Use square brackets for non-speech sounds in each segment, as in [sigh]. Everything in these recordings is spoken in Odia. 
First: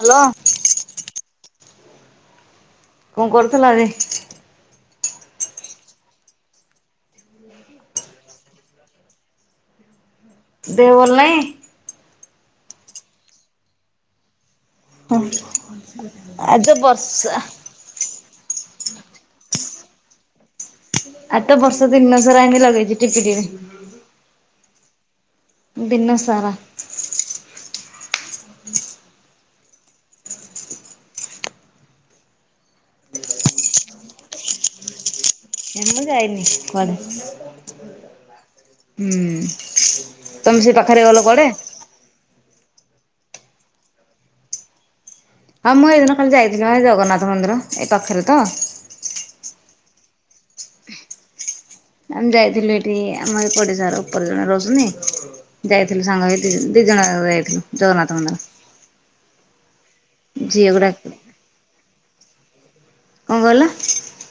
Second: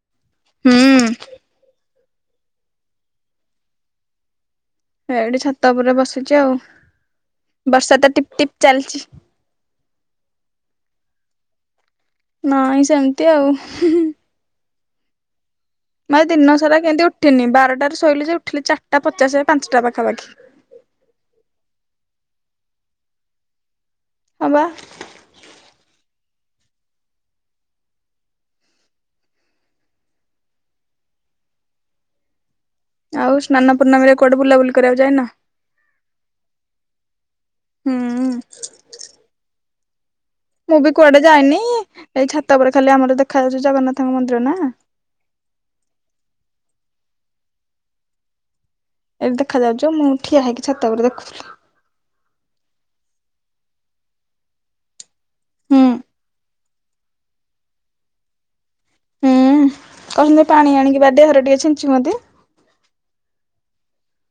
ହ୍ୟାଲୋ। ହୁଁ କଣ କରୁଥିଲ ଆଜି। ଏଇଠି ଛାତ ଉପରେ ବସିଛି ଆଉ ବର୍ଷା ତ ଟିପ ଟିପ ଚାଲିଛି। ଦେହଭଲ ନାଇଁ। ନାଇଁ ସେମିତି ଆଉ। ହଉ। ମାନେ ଦିନ ସାରା କେମିତି ଉଠିନି ବାରଟାରେ ଶୋଇିଲି ଯେ ଉଠିଲି ଚାରିଟା ପଚାଶ ପାଞ୍ଚଟା ପାଖାପାଖି। ଆଜି ତ ବର୍ଷ ଦିନ ସାରା ଏମିତି ଲଗେଇଛି ଟଟିପିଟିପି। ହଁ ବା। ଦିନ ସାରା। ଆଉ ସ୍ନାନ ପୂର୍ଣ୍ମୀରେ କୁଆଡେ ବୁଲାବୁଲି କରିବାକୁ ଯାଇନ। ମୁଁ ଯାଇନି କୁଆଡେ ହୁଁ ହୁଁ। ତମେ ସେ ମୁଁ ବି ପାଖରେ ଗଲ କୁଆଡେ ଯାଇନି ଏଇ ଛାତ ଉପରେ ଖାଲି ଆମର ଦେଖାଉଛି ଜଗନ୍ନାଥଙ୍କ ମନ୍ଦିର ନା। ହଁ ମୁଁ ଏଇଦିନ କାଲି ଯାଇଥିଲି ଜଗନ୍ନାଥ ମନ୍ଦିର ଏଇ ପାଖରେ ତ ଏ ଦେଖାଯାଉଛ ମୁଁ ଠିଆ ହେଇକି ଛାତ ଉପରେ ଦେଖୁଥି ଆମେ ଯାଇଥିଲୁ ଏଠି ଆମ ଏଇ ପଡିଶାର ଉପରେ ଜଣେ ରହୁଛନ୍ତି ହୁଁ ଯାଇଥିଲୁ ସାଙ୍ଗ ହେଇକି ଦିଜଣ ଯାକ ଯାଇଥିଲୁ ଜଗନ୍ନାଥ ମନ୍ଦିର। ହୁଁ କହିଲେ ପାଣି ଝିଅକୁ ଆଣିକି ଡାକିକି। ବା ଦେହରେ ଟିକେ ଛିଞ୍ଚୁ ଅନ୍ତି କଣ କହିଲ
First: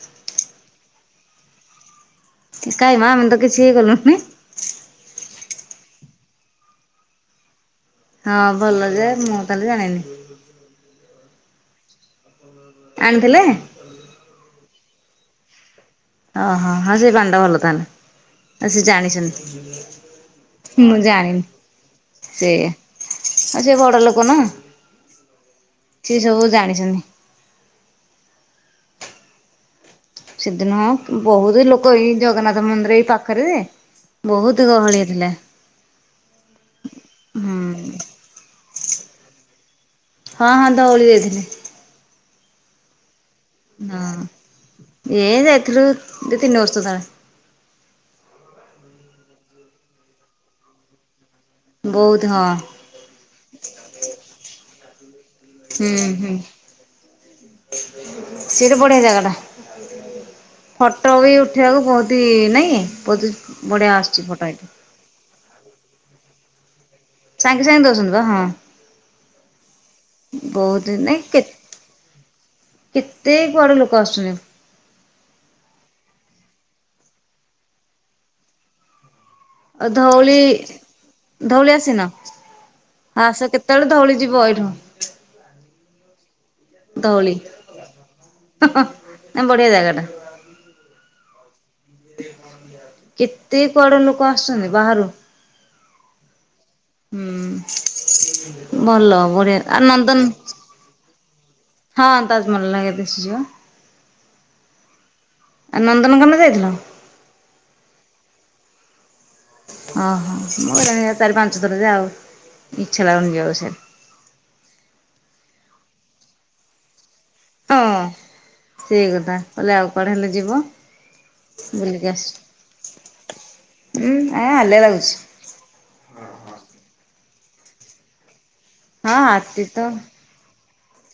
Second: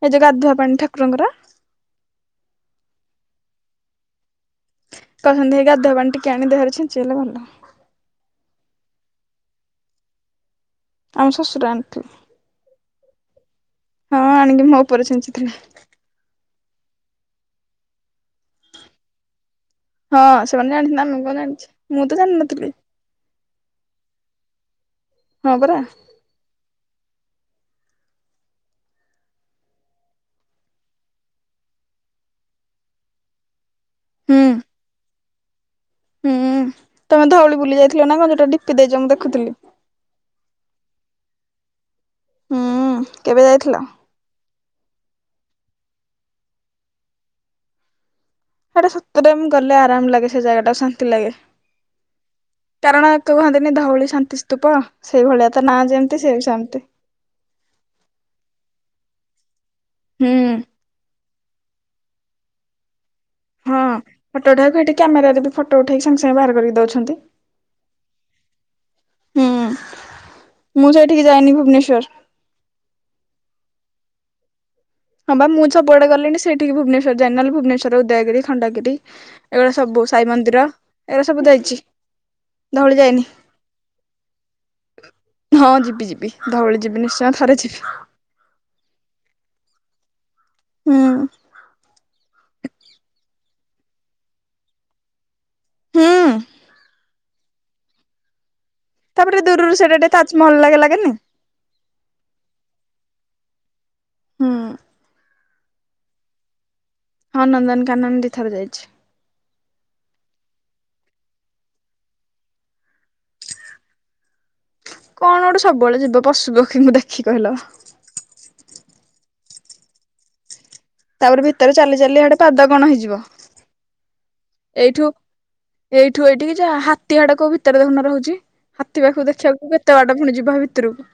ଏ ଯଉ ଗାଧୁଆ ପାଣି ଠାକୁରଙ୍କର କାଇଁ ମା ଆମେ ତ କିଛି ଗଲୁ ନି କହନ୍ତି ହେ ଗାଧୁଆ ପାଣି ଟିକେ ଆଣି ଦେହରେ ଛିଞ୍ଚି ହେଲେ ଭଲ। ହଁ ଭଲ ଯେ ମୁଁ ତାଲେ ଜାଣିନି। ଆମ ଶଶୁର ଆଣିଥିଲେ ଆଣିଥିଲେ ହଁ ଆଣିକି ମୋ ଉପରେ ଛିଞ୍ଚିଥିଲେ [unintelligible] ହଁ ସେମାନେ ଜାଣିଛିନ୍ତି ଆମେ କଣ ଜାଣିଛି ମୁଁ ତ ଜାଣିନଥିଲି। ଆ ଯେ ବଡ ଲୋକ ନା ହଁ ପରା। ସେଏ ସବୁ ଜାଣିଛନ୍ତି। ସେଦିନ ବହୁତୁ ଲୋକ ଏଇ ଜଗନ୍ନାଥ ମନ୍ଦିର ଏଇ ପାଖରେ ଯେ ହୁଁ ବହୁତୁ ଗହଳିଆ ଥିଲା। ହୁଁ ତମେ ହୁଁ ଧଉଳି ବୁଲି ଯାଇଥିଲ ନା ମଝିରେ ଡିପି ଦେଇଛ ମୁଁ ଦେଖୁଥିଲି। ହଁ ହଁ ଧଉଳି ଯାଇଥିଲି। ହୁଁ କେବେ ଯାଇ ହଁ ଏ ଯାଇଥିଲୁ ଦି ତିନି ବର୍ଷ ତଳେ। ହେଟା ସତରେ ମୁଁ ଗଲେ ଆରାମ ଲାଗେ ସେ ଜାଗା ଟା ଶାନ୍ତି ଲାଗେ। ବହୁତ୍ ହଁ। କାରଣ ଏଇ କୁହନ୍ତିନି ଧଉଳି ଶାନ୍ତି ସ୍ତୂପ ସେଇଭଳିଆ ଟା ନାଁ ଯେମିତି ସିଏ ବି ସେମିତି। ସେଟା ବଢିଆ ଜାଗାଟା। ହୁଁ। ଫଟୋ ବି ଉଠେଇବାକୁ ବହୁତି ଇଏ ନାଇଁ। ହଁ ବଢ଼ିଆ ଆସୁଛି ଫଟୋ ଏଠି। ଉଠେଆକୁ ହେଠି କ୍ୟାମେରାରେ ବି ଫଟୋ ଉଠେଇକି ସାଙ୍ଗେ ସାଙ୍ଗେ ବାହାର କରିକି ଦଉଛନ୍ତି। ସାଙ୍ଗେ ସାଙ୍ଗେ ଦଉଛନ୍ତି ବା ହଁ। ହୁଁ ମୁଁ ସେଇଠିକି ଯାଇନି ଭୁବନେଶ୍ଵର କେତେ କୁଆଡୁ ଲୋକ ଆସୁଛନ୍ତି। ହଁ ବା ମୁଁ ସବୁଆଡେ ଗଲିଣି ସେଇଠିକି ଭୁବନେଶ୍ୱର ଯାଇନି। ନହେଲେ ଭୁବନେଶ୍ୱରର ଉଦୟଗିରି, ଖଣ୍ଡଗିରି ଏଗୁଡା ଆ ସବୁ ସାଇ ଧଉଳି, ମନ୍ଦିର ଏଗୁଡା ସବୁ ଯାଇଛି ଧଉଳି ଆସି ନ। ଧଉଳି ଯାଇନି ଆସ କେତେବେଳେ ଧଉଳି ଯିବ ଏଇଠୁ। ହଁ ଯିବି ଯିବି ଧଉଳି ଯିବି ନିଶ୍ଚୟ ଥରେ ଯିବି। ଆବଢିଆ ଜାଗା ଟା। ହୁଁ। କେତେ କୁଆଡୁ ଲୋକ ଆସୁଛନ୍ତି ବାହାରୁ। ହୁଁ। ହୁଁ ଭଲ ତାପରେ ବଢିଆ। ଦୂରରୁ ଆ ସେଇଟା ଟିକେ ନନ୍ଦନ୍ ତାଜମହଲ ଲାଗେ ଲାଗେନି ହଁ ତାଜମହଲ୍ ଲାଗେ ଦିଶୁଚିବା। ହୁଁ। ଆ ନନ୍ଦନକାନ ଯାଇଥିଲ? ହଁ ନନ୍ଦନକାନନ୍ ଦିଥର ଯାଇଛି। ଓହୋ ମୁଁ ଗଲିଣି ଚାରି ପାଞ୍ଚ ଥର ଯେ ଆଉ ଇଚ୍ଛା ଲାଉନି ଯିବାକୁ ସିଆଡେ। କଣ ଗୋଟେ ସବୁବେଳେ ଯିବ ପଶୁ ପକ୍ଷୀଙ୍କୁ ଦେଖି କହିଲ? ହଁ ସେଇ କଥା କହିଲେ ଆଉ କୁଆଡେ ହେଲେ ଯିବ। ତାପରେ ଭିତରେ ଚାଲି ବୁଲିକି ଚାଲି ଆସ ଇଆଡେ ପାଦ କଣ ହେଇଯିବ। ଉଁ ଆଲିଆ ଏଇଠୁ ଲାଗୁଛି ଏଇଠୁ ଏଇଠିକି ଯା। ହାତୀ ହିଆଡେ କୋଉ ଭିତରେ ଦେଖୁନ ରହୁଛି। ହାତୀ ହଁ ପାଖକୁ ଦେଖିଆକୁ କେତେ ବାଟ ପୁଣି ଯିବା। [inaudible]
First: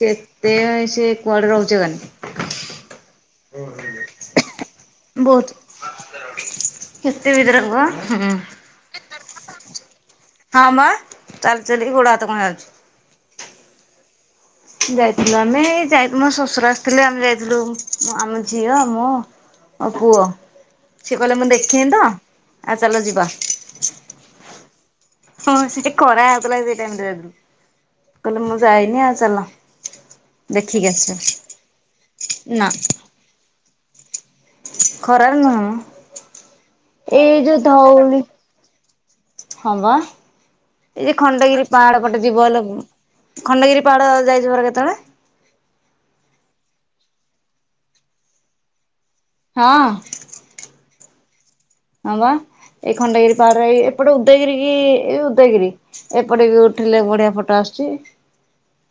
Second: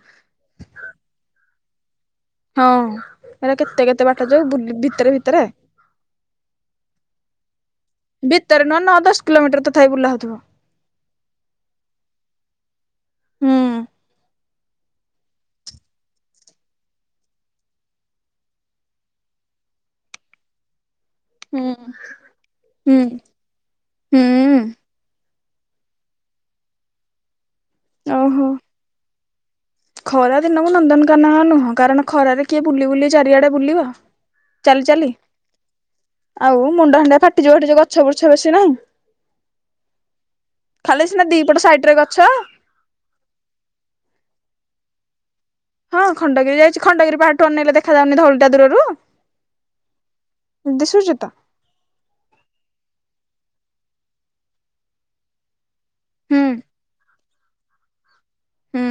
କେତେବେଳେ ସିଏ କୁଆଡ଼େ ରହୁଛି। ହଁ ହେରା କେତେ କେତେ ବାଟ ଯୋଉ ବୁଲି ଭିତରେ ଭିତରେ [inaudible] ନ ନଅ ଦଶ କିଲମିଟର ତଥାପି ବୁଲାହଉଥିବ। ହଁ ମ ଚାଲି ଚାଲିକି ଗୋଡ ହାତ କଣ ହେଇଯାଉଛି। ହୁଁ ଯାଇଥିଲୁ ଆମେ, ଯାଇ ମୋ ଶ୍ୱଶୁର ଆସିଥିଲେ ଆମେ ଯାଇଥିଲୁ ଆମ ଝିଅ ମୁଁ। ଆଉ ପୁଅ, ସିଏ କହିଲା ମୁଁ ଦେଖିନି ତ ଆ ହୁଁ ଚାଲ ଯିବା। ହୁଁ ହଁ ସେଠି ଖରା ହେଉଥଲା ସେ ଟାଇମରେ କହିଲେ ଓହୋ। ମୁଁ ଯାଇନି ଆଉ ଚାଲ। ଖରା ଦିନ କୁ ଦେଖିକି ଆସିବା ନନ୍ଦନକାନ ନୁହଁ। କାରଣ ଖରାରେ କିଏ ନା ବୁଲି ବୁଲି ଚାରିଆଡେ ବୁଲିବ? ଚାଲି ଚାଲି। ଖରାରେ ନୁହଁ ମ ଆଉ ମୁଣ୍ଡ ହାଣ୍ଡିଆ ଏଇ ଫାଟିଯିବ ସେଇଟି ଯୋଉ ଗଛ ଧଉଳି ବୁର୍ଛ ବେଶୀ ନାହିଁ। ହଁ ବା ଖାଲି ଏଇ ସିନା ଦିପଟ ଖଣ୍ଡଗିରି ସାଇଡରେ ପାହାଡ ଗଛ। ପଟେ ଯିବ ହେଲେ ଖଣ୍ଡଗିରି ପାହାଡ଼ ଯାଇଛ ପରା କେତେବେଳେ? ହଁ ଖଣ୍ଡଗିରି ଯାଇଛି। ଖଣ୍ଡଗିରି ପାହାଡଠୁ ଅନେଇଲେ ଦେଖାଯାଉନି ଧଉଳିଟା ଦୂରରୁ? ହଁ। ଦିଶୁଛି ତ। ହଁ ବା, ଏଇ ଖଣ୍ଡଗିରି ପାହାଡର ଏଇ ଏପଟେ ଉଦୟଗିରି କି ଏଇ ଉଦୟଗିରି। ହୁଁ ଏପଟେ ବି ଉଠେଇଲେ ବଢିଆ ଫଟୋ ଆସୁଛି। ହୁଁ,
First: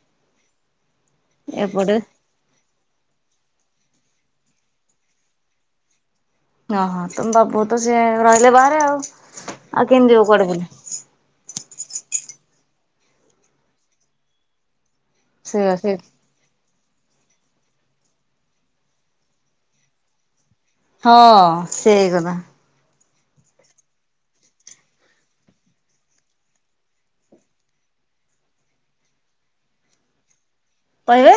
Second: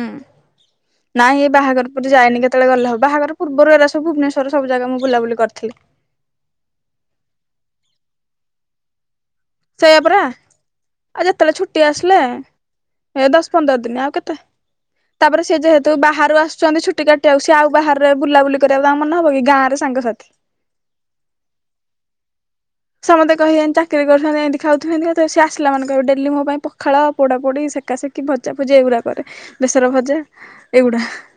ନାଇଁ ଏଇ ବାହାଘର ଏପଟେ ପରେ ଯାଇନି କେ କେତେବେଳେ ଗଲେ ହବ। ବାହାଘର ପୂର୍ବରୁ ଏରା ସବୁ ଭୂବନେଶ୍ୱରର ସବୁ ଜାଗା ମୁଁ ବୁଲାବୁଲି କରିଥିଲି। ଓହୋ ତମ ବାବୁ ତ ସେ ରହିଲେ ବାହାରେ ଆଉ। ଆଉ ସେଇଆ କେମିତି ପରା। ଯିବ କୁଆଡେ ବୁଲି ଆଉ ଯେତେବେଳେ ଛୁଟି ଆସିଲେ ଏ ଦଶ ପନ୍ଦର ଦିନ ଆଉ କେତେ? ତାପରେ ସେ ଯେହେତୁ ବାହାରୁ ଆସୁଛନ୍ତି ଛୁଟି କାଟ ସିଏ ଆଉ ବାହାରେ ବୁଲାବୁଲି କରିବାକୁ ତାଙ୍କ ମନ ହବ କି ଗାଁରେ ସାଙ୍ଗସାଥି ହଁ ସେଇ କଥା। ସିଏ ମତେ କହିବେନି ଚାକିରି କରୁ ଏମିତି ଖାଉଥିବେ, ସେମିତି ଖାଉଥିବ ସିଏ ଆସିଲାମାନେ କହିବେ ଡେଲି ମୋ ପାଇଁ ପଖାଳ ପୋଡାପୋଡ଼ି, ସେକାସେକି, ଭଜାଭଜି ଏଗୁଡ଼ା କରେ। ବେଷର ଭଜା ଏଗୁଡା କହିବେ?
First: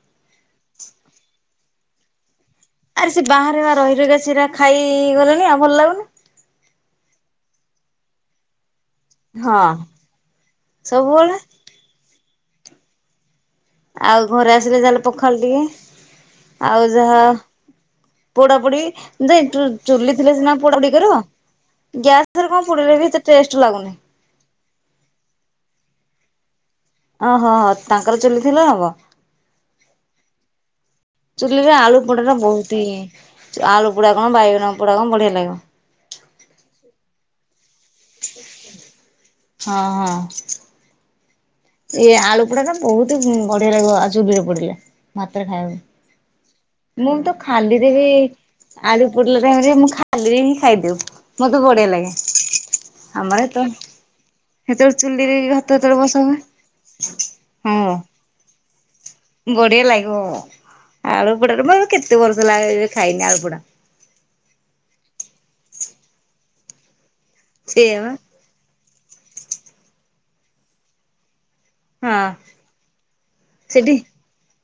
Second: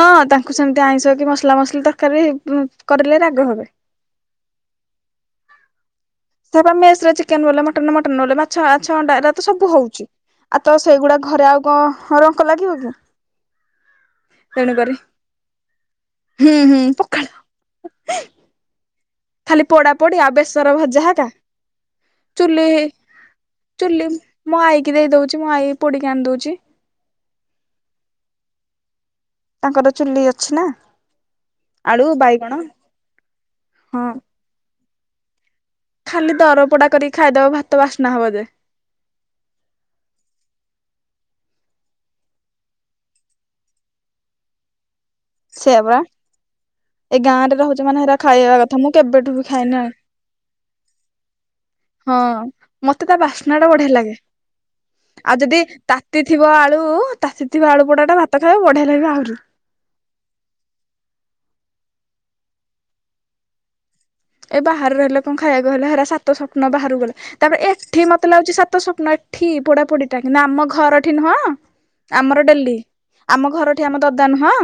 ହଁ ତାଙ୍କୁ ସେମତି ଆଇଁଷ କି ମସଲା ମସଲି ତରକାରୀ ଉଁ ଆରେ ସେ ବାହାରେ ବା ରହି ରହିକା ସେରା ଖାଇଗଲେଣି ଆଉ ଭଲ ଲାଗୁନି ସେ ବା ମେସରେ ଚିକେନ ବାଲା ମଟନ ମଟନ୍ ନହେଲେ ଭା ଆଛ, ମାଛ, ଅଣ୍ଡା ଏରା ତ ହଁ ସବୁ ହୋଉଚି। ଆଉ ତ ସେଇଗୁଡା ସବୁବେଳେ ଘରେ ଆଉ କଣ ରଙ୍କ ଲାଗିବ କି ଆଉ ଘରେ ଆସିଲେ ତେଣୁକରି ଯାହେଲେ ପଖାଲ ଟିକେ ହୁଁ ହୁଁ ଆଉ ଯାହା ପଖାଳ ପୋଡାପୋଡି ଖାଲି ଯେଇଟୁ ପୋଡା ପୋଡି ଚୁଲି ଆଉ ଥିଲେ ସିନା ବେସର ପୋଡା ପୋଡି ଭଜା କରିବ। ହେକା ଗ୍ୟାସ ଧିଏରେ କଣ ଚୁଲି ପଡିଲେ ବି ଏତେ ଟେଷ୍ଟ ଲାଗୁନିଁ? ଚୁଲି ମୋ ଆଈ କିି ଦେଇଦୋଉଚି ମୋ ଆଈ ପୋଡିକି ଆଣି ଦୋଉଚି। ଓହୋ ହଁ ତାଙ୍କର ଚୁଲି ଥିଲେ ହବ। ତାଙ୍କର ଚୁଲି ଅଛି ନା ଚୁଲି ରେ ଆଳୁ ପୋଡା ଟା ବହୁତ ହି ଆଳୁ ହଁ ପୋଡା କଣ ବାଇଗଣ ପୋଡା କଣ ବଢିଆ ଲାଗିବ। ଖାଲି ଦର ପୋଡା କରି ଖାଇଦେବ ଭାତ ବାସ୍ନା ହବ ଯେ। ହଁ ହଁ। ଏଇ ଆଳୁ ପଡା ନା ବହୁତ ବଢିଆ ଲାଗିବ ଆଉ ଚୁଲିରେ ପଡିଲେ ଭାତରେ ଖାଇବାକୁ। ସେଇଆ ପରା ମୁଁ ଏ ତ ଗାଁ ଖାଲି ରହୁଛ ରେ ମାନେ ବି, ହେରା ଖାଇବା କଥା ମୁଁ ଆଳୁ କେବେଠୁ ପୋଡ଼ିଲେ ବି ଟାଇମ୍ ରେ ଖାଇନି ମୁଁ ଆଉ। ଖାଲିରେ ହିଁ ଖାଇଦିଏ। ସେଇଠୁ ବଢିଆ ଲାଗେ ହଁ ମତେ ତା ଆମର ବାସ୍ନା ଟା ତ ବଢିଆ ଲାଗେ ଚୁଲିରେ ଆଉ ଯଦି ଭାତ ଯେତେବେଳେ ବସା ତାତି ହୁଏ ଥିବ ଆଳୁ ତାତି ଥିବା ଆଳୁ ହଁ। ପୋଡ଼ାଟା ଭାତ ଖାଇବ ବଢିଆ ଲାଗିବ ଆହୁରି। ବଢିଆ ଲାଗିବ ଆଳୁ ପୋଡାରେ ମୁଁ ଆଉ କେତେ ବର୍ଷ ହେଲା ଖାଇନି ଆଳୁ ପୋଡା। ଏ ବାହା ରହିଲେ କଣ ଖାଇବାକୁ ଗଲେ ହେରା ସାତ ସପ୍ନ ବାହାରାରୁ ଗଲା ତାପରେ ସେଇଆ ଏଠି ବା ମତେ ଲାଗୁଚି ସା ତ ସପ୍ନ ଏଠି ପୋଡା ପୋଡିଟା କି ନା ଆମ ଘର ଏଠି ନୁହଁ ହଁ ଆମର ଡେଲି ଆମ ଘର ଠି ସେଠି ଆମେ ତ ଦା ନୁହଁ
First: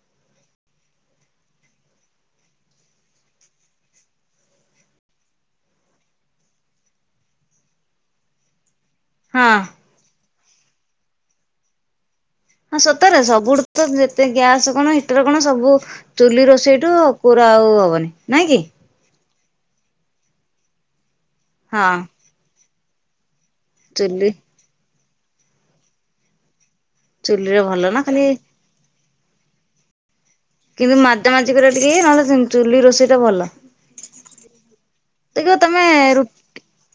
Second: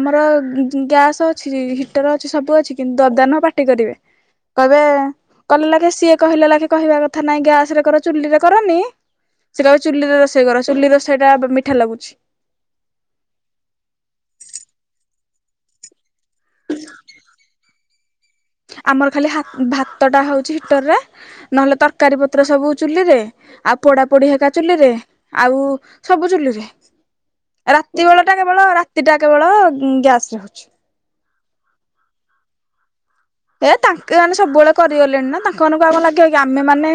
ଆମର ଗ୍ୟାସ୍ ଅଛି ହିଟର ଅଛି ସବୁ ଅଛି କିନ୍ତୁ ଦଦା ନୁହଁ ପା ଟି କରିବେ। କହିବ କଲେ ଲାଗେ ସିଏ କହିଲେ ଲାଗ କହିବା କଥା ନାଇଁ ଗ୍ୟାସ ରେ କର ଚୁଲି ରେ କରନି ହଁ। ସେ କହିବେ ଚୁଲି ରୋଷେଇ କର ଚୁଲି ରୋଷେଇ ଟା ମିଠା ଲାଗୁଚି। ହଁ ସତରେ ସବୁୁ ତ ଯେତେ ଗ୍ୟାସ କଣ ହିଟର କଣ ସବୁ ଚୁଲି ରୋଷେଇ ଠୁ ପୁରା ଆଉ ହେବନି ନାଇଁ କି ଆମର ଖାଲି ହାତ ଭାତଟା ହୋଉଚି ହିଟର ରେ ନହେଲେ ହଁ ତରକାରୀ ପତ୍ର ସବୁ ଚୁଲିରେ। ଆଉ ପୋଡା ଚୁଲି ପୋଡି ହେକା ଚୁଲିରେ ଆଉ ସବୁ ଚୁଲିରେ। ଚୁଲିରେ ଭଲ ନା ରାତି ଖାଲି ବେଳ ଟା କେବଳ ରାତି ଟା କେବଳ ଗ୍ୟାସରେ ହୋଉଚି। କିନ୍ତୁ ମାଜା ମାଜି କରିବା ଟିକେ ଇଏ ନହେଲେ ଚୁଲି ରୋଷେଇ ଟା ଭଲ। ଏ ତାଙ୍କେ ମାନେ ସବୁବେଳେ କରିଗଲେଣି ନା ଦେଖିବ ତାଙ୍କ ତମେ ମାନଙ୍କୁ ଆମ ଲାଗେ କି ଆମେ ମାନେ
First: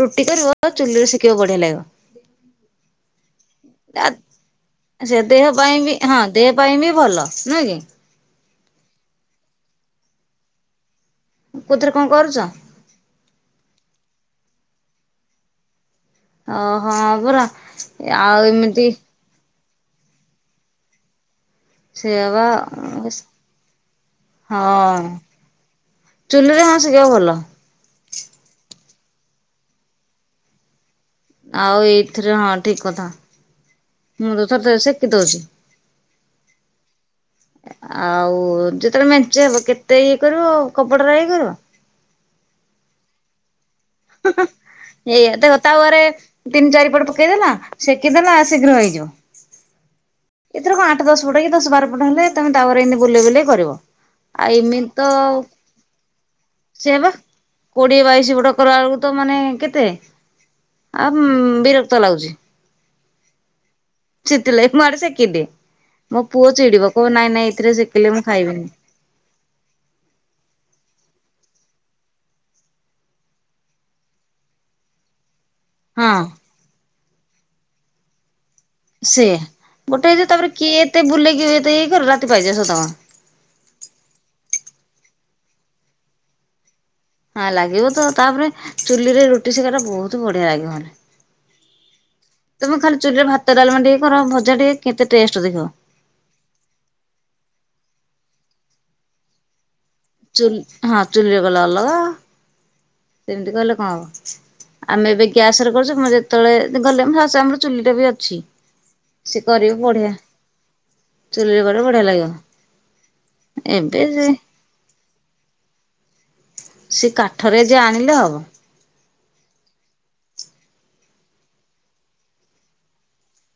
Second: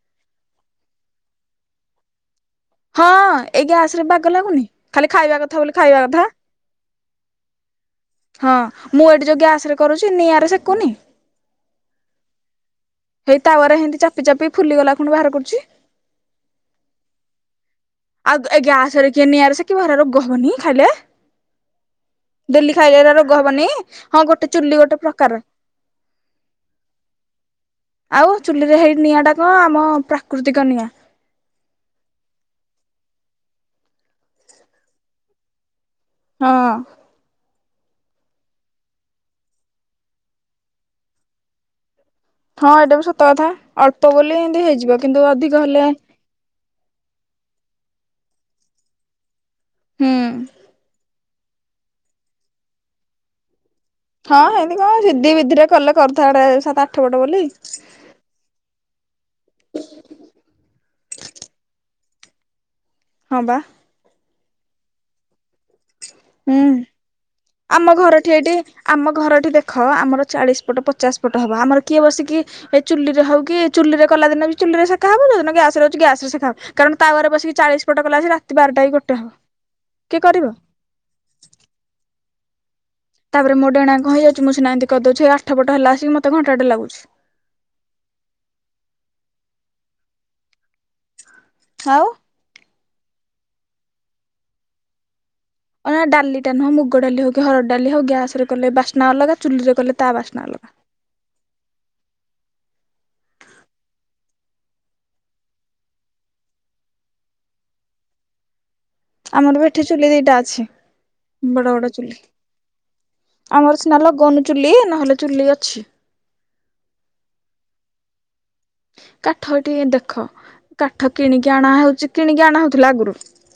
ରୁଟି କରିବ ଚୁଲିରେ ଶଖିବା ବଢିଆ ଲାଗିବ। ହଁ ଏଇ ଗ୍ୟାସ ରେ ବାଗ ଲାଗୁନି ଖାଲି ସେ ଖାଇବା ଦେହ କଥା ପାଇଁ ବୋଲି ବି ଖାଇବା ହଁ କଥା ଦେହ ପାଇଁ ବି ଭଲ ନୁହେଁ କି ହଁ ମୁଁ ଏଇଠି ଯୋଉ ଗ୍ୟାସ ରେ କରୁଚି ନିଆଁରେ ସେକୁନି କୋଥିରେ କଣ କରୁଚ? ହେଇ ତାୱାର ଏ ହେମିତି ଚାପି ଚାପି ଫୁଲିଗଲା ଖୁଣି ବାହାର କରୁଛି। ଓହୋ ପୁର ଆଉ ଆଞା ଆସରେ କିଏ ନିଆର ସେ କି ଭରା ରୋଗ ହବନି ଖାଇଲେ। ସେୟା ବା ଡେଲି ଖାଇଲେ ରୋଗ ହବନି ହଁ ଗୋଟେ ଚୁଲି ହଁ ଗୋଟେ ପ୍ରକାର ଚୁଲିରେ ହଁ ସିଏ ଆଉ ଭଲ। ଆଉ ଚୁଲିରେ ହେଇ ନିଆଁ ଟା କଣ ଆମ ପ୍ରାକୃତିକ ନିଆଁ। ଆଉ ଏଇଥିରେ ହଁ ଠିକ୍ କଥା। ମୁଁ ତ ଥ ଥ ସେକି ଦଉଛି। ହଁ। ଆଉ ଯେତେବେଳେ ମେଞ୍ଚ ହବ କେତେ ଇଏ କରିବ ଆଉ କବଡ ର ଇଏ କରିବ ହଁ ଏଇଟା ବି ସତ କଥା ଅଳ୍ପ ବୋଲି ଏମିତି ହେଇଯିବ କିନ୍ତୁ ଏଇଆ ଦେଖ ଅଧିକ ହେଲେ ତାୱାରେ ତିନି ଚାରିପଟ ପକେଇଦେଲା ସେକିଦଲା ଶୀଘ୍ର ହେଇଯିବ ହୁଁ। ଏଥର କଣ ଆଠ ଦଶ ଯୋଉଟାକି ଦଶ ବାରପଟ ହେଲେ ତମେ ତାଉରେ ଏମିତି ବୁଲେଇ ବୁଲେଇ କରିବ। ହଁ ଆଉ ଏମିତି କଣ ତ ସିଧି ବିଧିରେ କଲେ କରୁଥାଆନ୍ତେ ସାତ ଆଠ ସେ ହେବା ପଟ ବୋଲି କୋଡିଏ ବାଇଶି ଗୋଟ କର ବେଳକୁ ତ ମାନେ କେତେ ଆ ମ ବିରକ୍ତ ଲାଗୁଛି। ହଁ ବା। ଚେତି ଲାଗି ମୁଁ ଆଡେ ସେକିଦିଏ ମୋ ପୁଅ ହୁଁ। ଚିଡିବ କୋଉ ନାଇଁ ନାଇଁ ଏଥିରେ ଆମ ସେକିଲେ ମୁଁ ଘରଟି ଏଇଠି ଖାଇବିନି। ଆମ ଘରଟିି ଦେଖ ଆମର ଚାଳିଶ ଫଟ ପଚାଶ ଫଟ ହବ ଆମର କିଏ ବସିକି ଏ ଚୁଲିରେ ହଉ କିି ଚୁଲିରେ କଲା ଦିନ ବି ଚୁଲିରେ ସୋ ହବ ଯଉ ଦିନ ଗ୍ୟ ସେରା ହଉଚି ହଁ। ଗ୍ୟାସ ରେ ସେକ ହବ କାରଣ ତାୱରେ ବସି ଚାଳିଶ ପଟ କଲା ରାତି ବାର ସେ ଗୋଟେ ହେଇଯ ତାପରେ କିଏ ଏତେ ବୁଲେେଇକ ଏତେ ହେଇ କର ରାତି ପାଇ ଯିବ ସତ ତାପରେ ମୋ ଡେଣାଙ୍କ କହିଇଯାଉଛି ମୁଁନାହାତି କରିଦଉଛି ଆଠଟ ପଟ ହେଲା ଆିକ ମୋତେ ଘଣ୍ଟା ଟେ ଲାଗୁଛି। ହଁ ଲାଗିବ ତ ତାପରେ ଚୁଲିରେ ରୁଟି ସେକାଟା ବହୁତ ବଢିଆ ଲାଗିବ। ଖାଉ ତମେ ଖାଲି ଚୁଲିରେ ଭାତ ଡାମା ଟିକେ କର ଭଜା ଟିକେ କେତେ ଟେଷ୍ଟ ଦେଖିବ। ଅନା ଡାଲିା ନୁହଁ ମୁଗ ଡାଲି ହଉ କି ହରଡ଼ ଡାଲି ହଉ ଗ୍ୟାସ ରେ କଲେ ବାସ୍ନା ଅଲଗ ଚୁଲିରେ କଲେ ତା ବାସ୍ନା ଚୁଲ ଅଲଗା। ହଁ ଚୁଲି ଗଲେ ଅଲଗା ସେମିତି କହିଲେ କଣ ହବ? ଆମେ ଏବେ ଗ୍ୟାସ ରେ କରୁଛୁ ଯେତେବେଳେ ଗଲେ ଆମର ଚୁଲିଟା ବି ଅଛି। ସେ ଆମର ବି କରିବେ ଏଠି ଚୁଲି ବଢିଆ ଦିଇଟା ଅଛି ଚୁଲିରେ ବଡ କଲେ ବଡ଼ ବଢିଆ ଚୁଲି। ଲାଗିବ ଆମର ସିନା ଏବେ ସେ ଲଗନୁ ଚୁଲି ନହେଲେ ଚୁଲି ଅଛି। ସେ କାଠରେ ଯେ ଆଣିଲେ ହବ। କାଠ ଟିକେ ଦେଖ କାଠ କିଣିକି ଆଣା ହଉଛି କିଣିକି ଆଣାହଉଥିଲା ଆଗରୁ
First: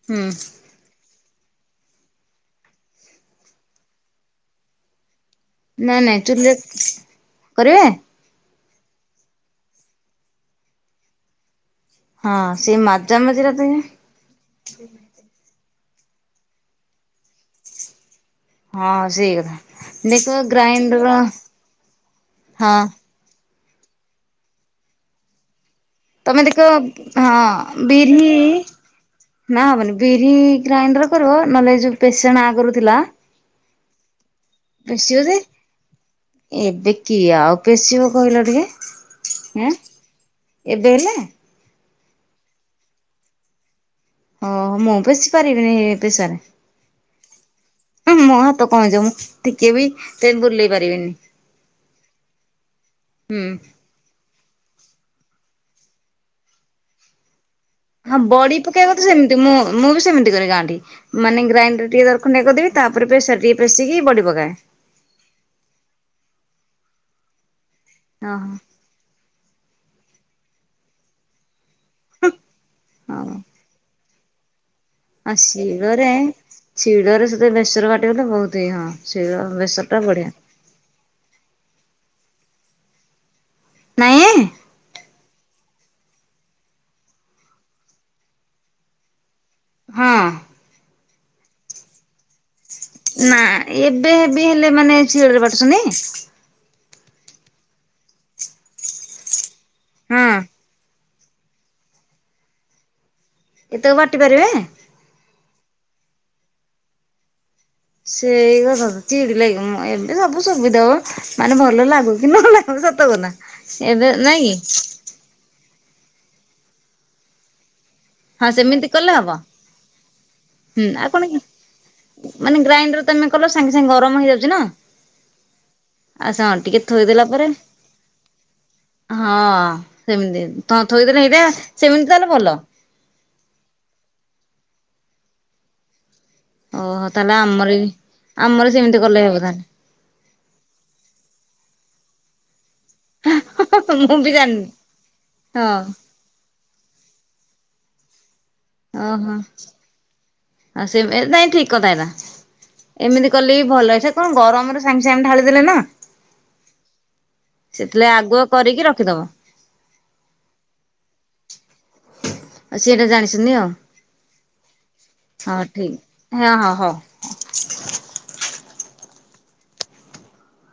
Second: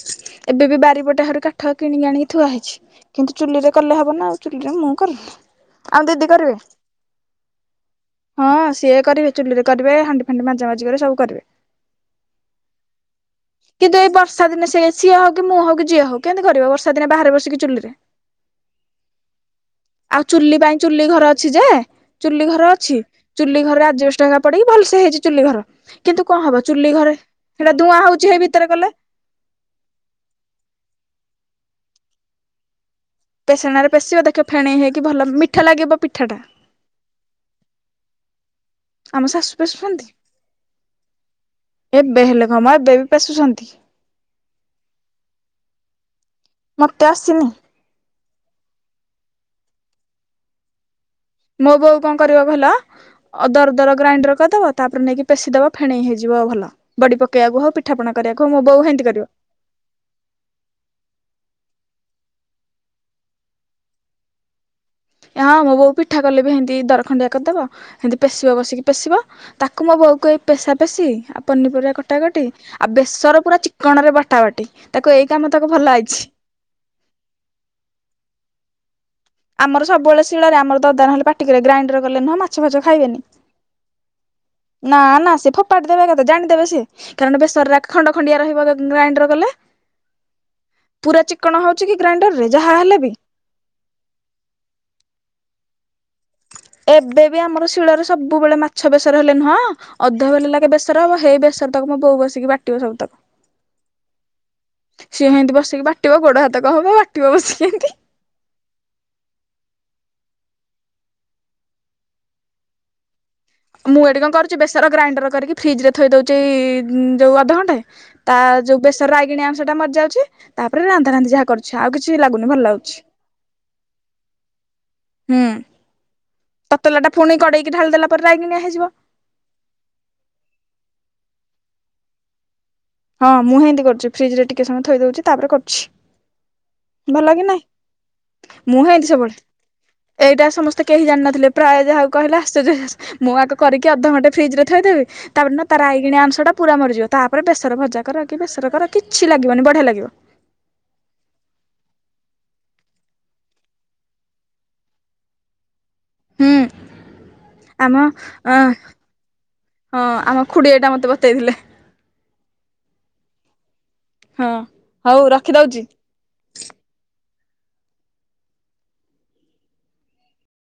ହୁଁ ଏବେ ବି ବାରିପଟେ ହରକା କାଠ କିଣିକି ଆଣିକି ଥୁଆ ହେଇଛି କିନ୍ତୁ ଚୁଲିରେ କଲେ ହବନା ଆଉ ଚୁଲିରେ ମୁଁ କରିବିନି। ନା ନାଇଁ ଚୁଲିରେ କରିବେ। ହଁ ସିଏ କରିବେ ଚୁଲିରେ କରିବେ ହାଣ୍ଡି ଫାଣ୍ଡି ମାଜା ମାଜି କରି ସବୁ କରିବେ। ହଁ ସେ ମାଜା ମଜିଟା କିନ୍ତୁ ଏଇ ବର୍ଷା ଦିନେ ସେ ସିଏ ହଉ କି ମୁଁ ହଉ କି ଯିଏ ହଉ କେମିତିି କରିବ ବର୍ଷା ଦିନେ ବାହାରେ ବସିକି ଚୁଲି ହଁ ସେଇ କଥା ଆଉ ଦେଖ ଚୁଲି ପାଇଁ ଚୁଲି ଗ୍ରାଇଣ୍ଡର ଘର ଅଛି ଯେ ଚୁଲି ଘର ହଁ ଅଛି। ଚୁଲି ଘରରେ ଆଜବେଷ୍ଟ ହେରା ପଡିକି ଭଲସେ ହେଇଛି ଚୁଲି ଘର। କିନ୍ତୁ ତମେ କଣ ଦେଖ ହବ ଚୁଲି ଘରେ ହେଟା ହଁ ଧୂଆଁ ବିରି ହଉଛି ହେଇ ଭିତରେ କଲେ। ନା ହବନି ବିରି ଗ୍ରାଇଣ୍ଡର କରିବ ନହେଲେ ଯୋଉ ପେସାଣ ଆଗରୁ ଥିଲା। ପେସାଣରେ ପେେଶିବ ଦେଖିବ ଫେଣେଇ ହେଇକି ପେଶିବ ଭଲ ଯେ ମିଠା ଲାଗିବ ପିଠା ଟା। ଏବେ କିଏ ଆଉ ପେଶିବ କହିଲ ଟିକେ ଆମ ଶାଶୁ ହେଁ ପେଶୁଛନ୍ତି ଏବେ ହେଲେ। ଏବେ ହେଲେ ଘ ମା ଏବେବି ପେଶୁଛନ୍ତି। ଓହୋ ମୁଁ ପେଶି ପାରିବିନି ହେ ପେଶାରେ। ମୋତେ ଆସିନି। ଉହୁଁ ମୋ ହାତ କଣ ହେଇଯିବ ମୁଁ ଟିକେ ବି ହେଥିରେ ବୁଲେଇ ପାରିବିନି। ମୋ ବୋଉ କଣ କରିବ କହିଲ ହୁଁ ଅଦରଦର ଗ୍ରାଇଣ୍ଡର କରିଦବ ତାପରେ ନେଇକି ପେଶି ଦବ ଫେଣେଇ ହେଇଯିବ ଭଲ ବଡି ପକେଇବାକୁ ହବ ପି ହଁ ବଡି ପକେଇବା କଥା ସେମିତି ମୁଁ ମୁଁ ବି ସେମିତି କରେ ଗାଁଠି ମାନେ ଗ୍ରାଇଣ୍ଡର ଟିକେ ଦରଖଣ୍ଡିଆ କରିଦେବି ତାପରେ ପେସାରେ ଟିକେ ପେସିକି ବଡ଼ି ପକାଏ। ହଁ ମୋ ବୋଉ ପିଠା କଲେ ବି ହେମିତି ଦରଖଣ୍ଡିଆ କରିଦବ ‌ହେମିତି ଓହୋ ପେଶିବ ବସିକି ପେଶିବ ତାକୁ ମୋ ବୋଉକୁ ଏ ପେସା ପେଶି ପନିପରିବା କଟା କଟି ଆଉ ହଉ ବେସର ପୁରା ଚିକ୍କଣରେ ବଟା ବାଟି ତାକୁ ଏଇ ହଁ କାମ ତାକୁ ଭଲ ଶିଳରେ ଆଇଛି। ଶିଳରେ ସେଥିରେ ବେସର ବାଟିଲେ ନା ବହୁତ ଇଏ ହୁଅନ୍ତା। ଆମର ସବୁବେଳେ ଶିଳରେ ଆମର ତ ଦଦା ନହେଲେ ପାଟିିକରିବେ ଗ୍ରାଇଣ୍ଡର କଲେ ନୁହଁ ମାଛ ଫାଛ ଖାଇବେନି। ନାଇଁ ହେ। ନା ନା ସେ ଫୋପାଡିଦେବେ ଏକଥରେ ଜାଣିଦେବେ ସିଏ। କାରଣ ବେସରା ଖଣ୍ଡ ଖଣ୍ଡିଆ ରହିବ ତାକୁ ଗ୍ରାଇଣ୍ଡର କଲେ। ହଁ। ପୁରା ଚିକ୍କଣ ହୋଉଛି କି ଗ୍ରାଇଣ୍ଡରରେ? ନା ଏବେ ବି ହେଲେ ମାନେ ଶିଳରେ ବାଟୁଛନ୍ତି। ଏବେ ବି ଆମର ଶିଳରେ ସବୁବେଳେ ମାଛ ବେସର ହେଲେ ନୁହଁ ହଁ ଅଧ ବେଲ ଲାଖେ ବେସର ହବ ହେଇ ବେସର ତକ ମୋ ବୋଉ ବସିକି ବାଟିବ ସବୁ ତକ। ଏତକ ବାଟି ପାରିବେ? ସିଏ ହେମିତି ବସିକି ବାଟିବ ଗୋଡ ହାତ କଣ ହବ ବାଟିବ ବସିକି ଏମିତି। ସେଇ କଥା ତ ଚିଡି ଲାଗିବ ମା ଏବେ ସବୁ ସୁବିଧା ପା। ମାନେ ଭଲ ଲାଗୁ କି ନଲାଗୁ ସତକଥା। ମୁଁ ଏଠି କଣ କରୁଛି ବେସର ଗ୍ରାଇଣ୍ଡର କରିକି ଫ୍ରିଜରେ ଥୋଇ ଦଉଛି ଯୋଉ ଅଧଘଣ୍ଟେ ତା ହଁ ଯୋଉ ସେମିତି ବେସର କଲେ ହବ ରାଇଗଣିଆ ଅଂଶ ଟା ମରିଯାଉଛି ହୁଁ ତାପରେ ଆଉ ରାନ୍ଧା କଣ ରାନ୍ଧି କି ଯାହା କରୁଛି ଆଉ କିଛି ଲାଗୁନି ମାନେ ଭଲ ଗ୍ରାଇଣ୍ଡର ଲାଗୁଛି। ତମେ କଲ ସାଙ୍ଗେ ସାଙ୍ଗେ ଗରମ ହେଇଯାଉଛି ନା। ହୁଁ ଆଉ ସେ ଟିକେ ତତଲା ଟା ଥୋଇଦେଲା ଫୁଣି ପରେ କଡେଇକି ଢାଳି ଦେଲା ପରେ ରାଇଗଣିଆ ହେଇଯିବ। ହଁ ସେମିତି ତମେ ଥୋଇଦେନେ ହେଇଟା ସେମିତି ତାହେଲେ ଭଲ। ହଁ ମୁଁ ହିନ୍ତି କରୁଛି ଫ୍ରିଜରେ ଟିକେ ସମୟ ଥୋଇ ଦୋଉଛି ତାପରେ କରୁଛି। ଓହୋ ଭଲ ତାହେଲେ କି ନାଇଁ ଆମର ବି ଆମର ମୁଁ ସେମିତି ହେନ୍ତି କଲେ ସବୁବେଳେ ହେବ ତାହେଲେ। ଏଇଟା ସମସ୍ତେ କେହି ଜାଣିନଥିଲେ ପ୍ରାୟ ଯାହାକୁ କହିଲେ ଆଶ୍ଚର୍ଯ୍ୟ ହେଇ ମୁଁ ଆଗ କରିକି ମୁଁ ବି ଅଧଘଣ୍ଟେ ଫ୍ରିଜରେ ଜାଣିନି ଥୋଇଦେବି ତାପରେ ନା ତା ହଁ ରାଇଗଣିଆ ଅଂଶଟା ପୁରା ମରିଯିବ ତାପରେ ବେସ ବେସର ଭଜା କର କି ବେସର କର କିଛି ଓହୋ ଲାଗିବନି ବଢିଆ ଲାଗିବ। ଆଉ ସେ ନାଇଁ ଠିକ୍ କଥା ଏରା। ଏମିତି କଲେ ବି ଭଲ ସେ କଣ ଗରମରେ ସାଙ୍ଗେ ସାଙ୍ଗେ ଢାଳିଦଲେ ନା ହୁଁ ଆମ ସେଥିଲାଗି ଆଗୁଆ କରିକି ରଖିଦବ। ହଁ ଆମ ଖୁଡି ଏଇଟା ମତେ ବତେଇ ଥିଲେ। ଆଉ ସେ ଏଇଟା ଜାଣିଛନ୍ତି ଆଉ ହଁ ହଉ ହଁ ରଖିଦଉଛି। ଠିକ୍ ହଁ ହଁ ହଉ।